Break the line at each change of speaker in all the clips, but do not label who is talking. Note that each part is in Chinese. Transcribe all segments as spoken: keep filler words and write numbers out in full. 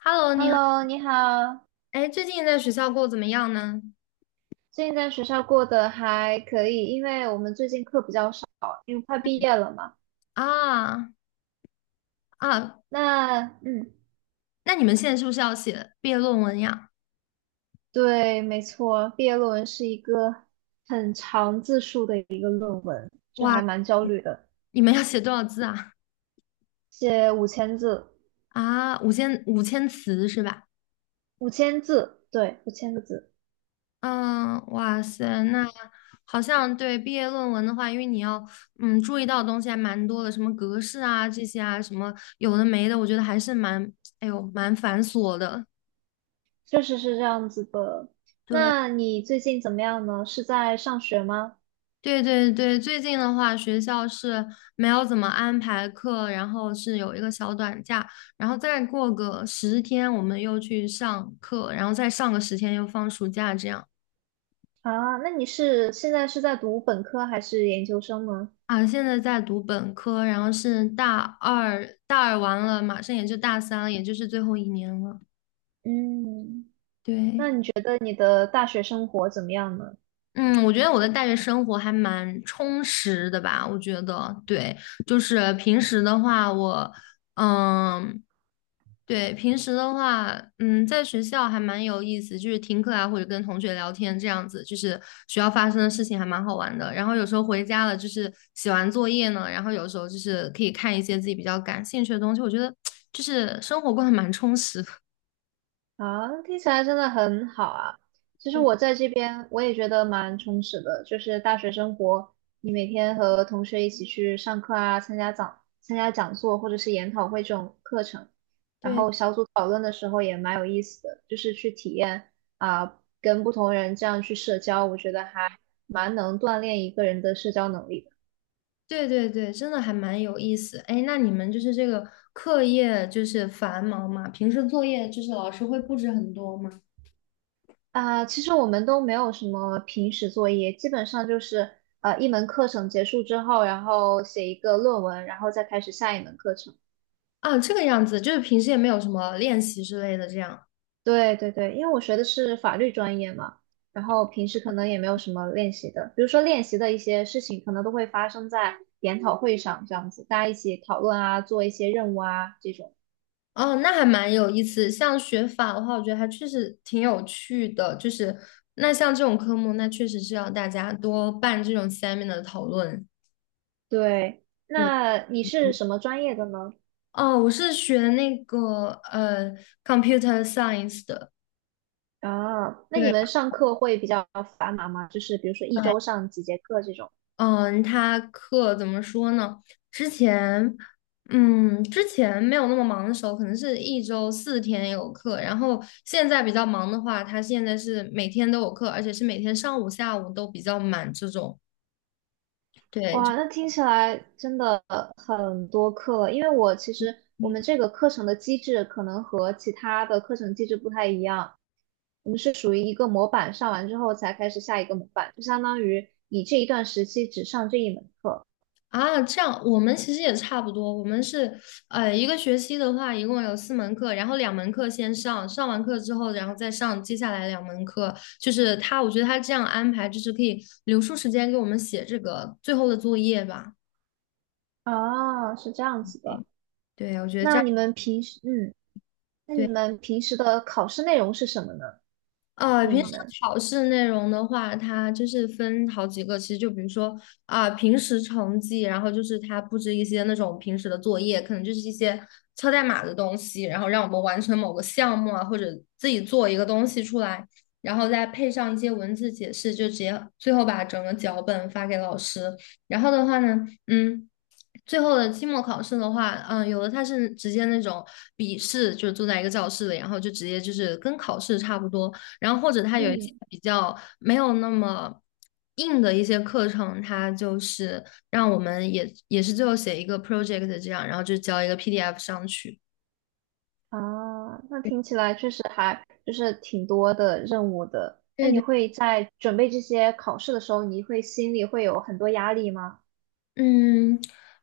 Hello，你好，
Hello，你好。
哎，最近在学校过得怎么样呢？
最近在学校过得还可以，因为我们最近课比较少，因为快毕业了嘛。
啊啊，
那嗯，
那你们现在是不是要写毕业论文呀？
对，没错，毕业论文是一个很长字数的一个论文，就
哇，
还蛮焦虑的。
你们要写多少字啊？
写五千字，
啊，五千五千词是吧？
五千字，对，五千个字，
嗯，哇塞，那好像对毕业论文的话，因为你要嗯注意到的东西还蛮多的，什么格式啊这些啊，什么有的没的，我觉得还是蛮哎呦蛮繁琐的。
确实是这样子的。
对，
那你最近怎么样呢？是在上学吗？
对对对，最近的话，学校是没有怎么安排课，然后是有一个小短假，然后再过个十天，我们又去上课，然后再上个十天又放暑假，这样
啊，那你是现在是在读本科还是研究生呢？
啊。现在在读本科，然后是大二，大二完了，马上也就大三了，也就是最后一年了。
嗯。那
对，
你觉得你的大学生活怎么样呢？
嗯，我觉得我的大学生活还蛮充实的吧，我觉得，对，就是平时的话，我。嗯，对，平时的话，嗯，在学校还蛮有意思，就是听课啊，或者跟同学聊天这样子，就是学校发生的事情还蛮好玩的。然后有时候回家了，就是写完作业呢，然后有时候就是可以看一些自己比较感兴趣的东西，我觉得 就是生活过得蛮充实的。
啊，听起来真的很好啊。其实
对
我在这边我也觉得蛮充实的，就是大学生活，你每天和同学一起去上课啊，参加讲参加讲座或者是研讨会这种课程，然
对
后小组讨论的时候也蛮有意思的，就是去体验啊，跟不同人这样去社交，我觉得还蛮能锻炼一个人的社交能力的。
对对对，真的还蛮有意思。哎，那你们就是这个课业就是繁忙嘛，平时作业就是老师会布置很多吗？
啊，其实我们都没有什么平时作业，基本上就是呃一门课程结束之后，然后写一个论文，然后再开始下一门课程。
啊，这个样子，就是平时也没有什么练习之类的这样。
对对对，因为我学的是法律专业嘛，然后平时可能也没有什么练习的，比如说练习的一些事情，可能都会发生在研讨会上这样子，大家一起讨论啊，做一些任务啊这种。
哦，那还蛮有意思。像学法的话，我觉得还确实挺有趣的。就是那像这种科目，那确实是要大家多办这种 seminar 的讨论。
对，
对，
那你是什么专业的呢？
哦，我是学那个呃 computer science 的。
啊，那你
对。
们上课会比较繁忙吗？就是比如说一周上几节课这种。
嗯，他课怎么说呢？之前，嗯，之前没有那么忙的时候，可能是一周四天有课，然后现在比较忙的话，他现在是每天都有课，而且是每天上午、下午都比较满这种。对，
哇，那听起来真的很多课了，因为我其实我们这个课程的机制可能和其他的课程机制不太一样，我们是属于一个模板上完之后才开始下一个模板，就相当于你这一段时期只上这一门课。
啊，这样我们其实也差不多。我们是，呃，一个学期的话，一共有四门课，然后两门课先上，上完课之后，然后再上接下来两门课。就是他，我觉得他这样安排，就是可以留出时间给我们写这个最后的作业吧。
啊，是这样子的。
对，对，我觉得这
那
样。
你们平时，嗯，那你
对。
们平时的考试内容是什么呢？
呃，
就是
平
你
时
们，
考试内容的话，它就是分好几个，其实就比如说啊、平时成绩，然后就是它布置一些那种平时的作业，可能就是一些敲代码的东西，然后让我们完成某个项目啊，或者自己做一个东西出来，然后再配上一些文字解释，就直接最后把整个脚本发给老师。然后的话呢，嗯。最后的期末考试的话，嗯，有的它是直接那种笔试，就是坐在一个教室里，然后就直接就是跟考试差不多，然后或者它有一些
嗯。
比较没有那么硬的一些课程，它就是让我们也也是最后写一个 project 这样，然后就交一个 P D F 上去。
啊，那听起来确实还就是挺多的任务的。那
对
你
对
会在准备这些考试的时候，你会心里会有很多压力吗？
嗯，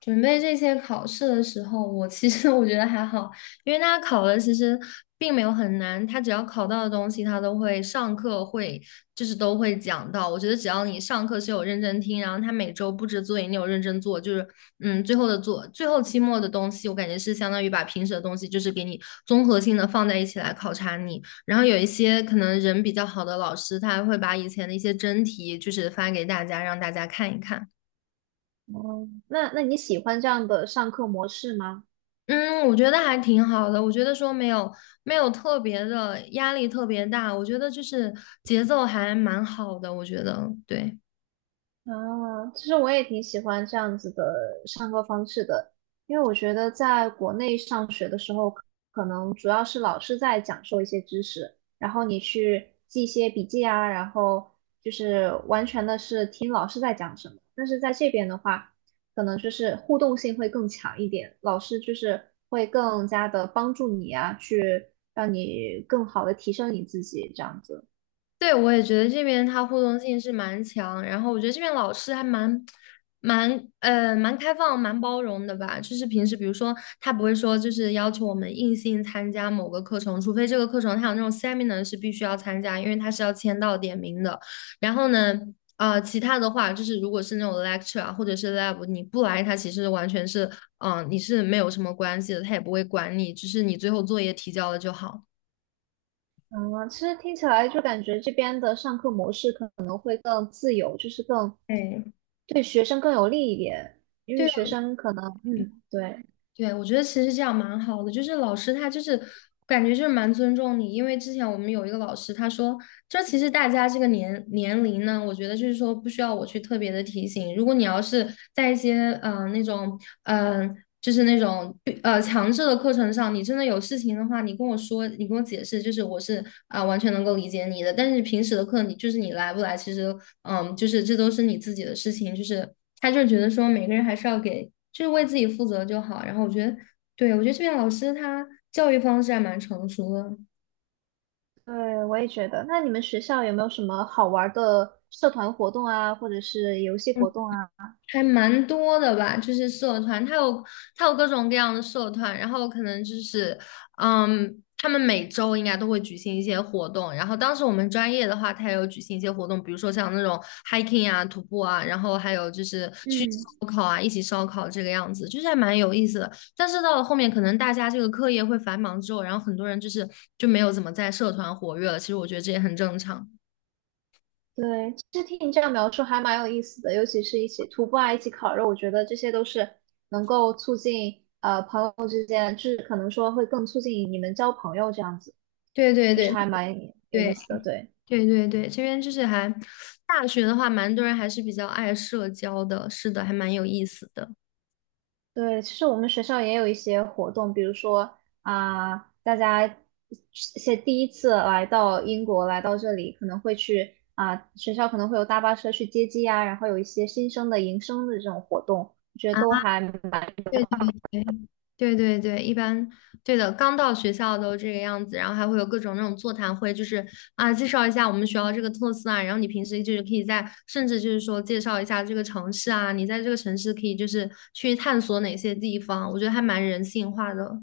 准备这些考试的时候，我其实 我觉得还好，因为他考的其实并没有很难，他只要考到的东西，他都会上课会就是都会讲到。我觉得只要你上课是有认真听，然后他每周布置作业你有认真做，就是嗯，最后的做最后期末的东西，我感觉是相当于把平时的东西就是给你综合性的放在一起来考察你。然后有一些可能人比较好的老师，他还会把以前的一些真题就是发给大家，让大家看一看。
哦，那那你喜欢这样的上课模式吗？
嗯，我觉得还挺好的。我觉得说没有没有特别的压力特别大，我觉得就是节奏还蛮好的。我觉得对，
啊，其实我也挺喜欢这样子的上课方式的，因为我觉得在国内上学的时候，可可能主要是老师在讲授一些知识，然后你去记一些笔记啊，然后就是完全的是听老师在讲什么。但是在这边的话，可能就是互动性会更强一点，老师就是会更加的帮助你啊，去让你更好的提升你自己这样子。
对，我也觉得这边它互动性是蛮强，然后我觉得这边老师还蛮、蛮呃蛮开放、蛮包容的吧。就是平时比如说他不会说就是要求我们硬性参加某个课程，除非这个课程它有那种 seminar 是必须要参加，因为它是要签到点名的。然后呢，啊，其他的话就是如果是那种 lecture 啊或者是 lab，你不来，他其实完全是嗯、呃你是没有什么关系的，他也不会管你，就是你最后作业提交了就好。
嗯，其实听起来就感觉这边的上课模式可能会更自由，就是更对学生更有利一点，因为
对。
学生可能，嗯，对，
对，我觉得其实这样蛮好的，就是老师他就是感觉就是蛮尊重你，因为之前我们有一个老师，他说这其实大家这个年年龄呢，我觉得就是说不需要我去特别的提醒，如果你要是在一些嗯那种嗯、呃就是那种呃强制的课程上，你真的有事情的话，你跟我说，你跟我解释，就是我是啊、完全能够理解你的，但是平时的课你就是你来不来，其实嗯、就是这都是你自己的事情，就是。他就是觉得说每个人还是要给，就是为自己负责就好。然后我觉得，对，我觉得这边老师他教育方式还蛮成熟的。
对，我也觉得。那你们学校有没有什么好玩儿的社团活动啊，或者是游戏活动啊？
还蛮多的吧，就是社团，它有它有各种各样的社团，然后可能就是，嗯，他们每周应该都会举行一些活动，然后当时我们专业的话，它也有举行一些活动，比如说像那种 hiking 啊、徒步啊，然后还有就是去
嗯。
烧烤啊，一起烧烤这个样子，就是还蛮有意思的。但是到了后面，可能大家这个课业会繁忙之后，然后很多人就是就没有怎么在社团活跃了，其实我觉得这也很正常。
对，其实听你这样描述还蛮有意思的，尤其是一起徒步啊，一起烤肉，我觉得这些都是能够促进呃朋友之间，就是可能说会更促进你们交朋友这样子，
对对
就是
对
还蛮有意
对。
思的。对
对对对，这边就是还大学的话，蛮多人还是比较爱社交的，是的，还蛮有意思的
对，其实我们学校也有一些活动，比如说啊、大家一些第一次来到英国，来到这里可能会去啊、学校可能会有大巴车去接机啊，然后有一些新生的迎生的这种活动，我觉得都
啊。
还蛮
对对对对对对，一般对的，刚到学校都这个样子，然后还会有各种那种座谈会，就是啊，介绍一下我们学校这个特色啊，然后你平时就是可以在，甚至就是说介绍一下这个城市啊，你在这个城市可以就是去探索哪些地方，我觉得还蛮人性化的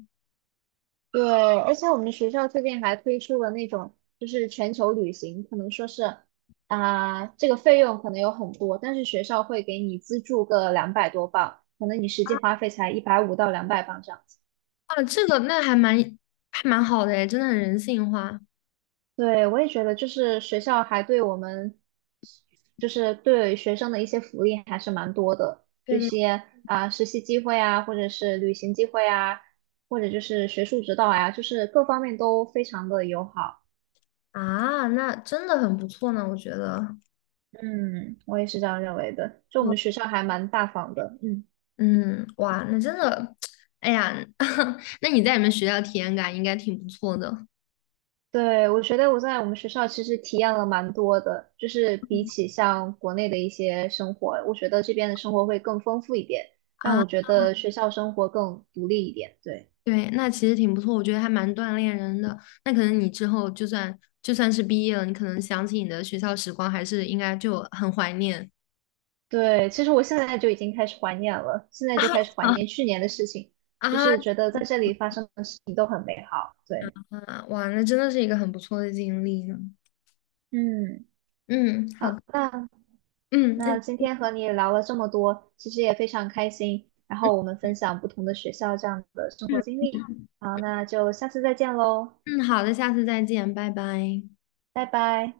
对，而且我们学校最近还推出了那种，就是全球旅行，可能说是啊、这个费用可能有很多，但是学校会给你资助个两百多镑，可能你实际花费才一百五到两百镑这样子。
啊，这个那还蛮还蛮好的诶，真的很人性化。
对，我也觉得，就是学校还对我们，就是对学生的一些福利还是蛮多的，
对
这
对。
些啊、实习机会啊，或者是旅行机会啊，或者就是学术指导呀，就是各方面都非常的友好。
啊，那真的很不错呢，我觉得。
嗯，我也是这样认为的。就我
我
们学校还蛮大方的，嗯，
嗯，哇，那真的，哎呀，那你在你们学校体验感应该挺不错的
对，我觉得我在我们学校其实体验了蛮多的，就是比起像国内的一些生活，我觉得这边的生活会更丰富一点，让
啊。
我觉得学校生活更独立一点。对，
对，那其实挺不错，我觉得还蛮锻炼人的。那可能你之后就算就算是毕业了，你可能想起你的学校时光，还是应该就很怀念
对，其实我现在就已经开始怀念了，现在就开始怀
啊，
念去年的事情，
啊
就是觉得在这里发生的事情都很美好。对，
啊！哇，那真的是一个很不错的经历呢。
嗯，
嗯，好
好，
的
那。
嗯，那
那今天和你聊了这么多，其实也非常开心。然
嗯
后我们分享不同的学校这样的生活
嗯
经历。好，那就下次再见喽，
嗯，好的，下次再见，拜拜。
拜拜。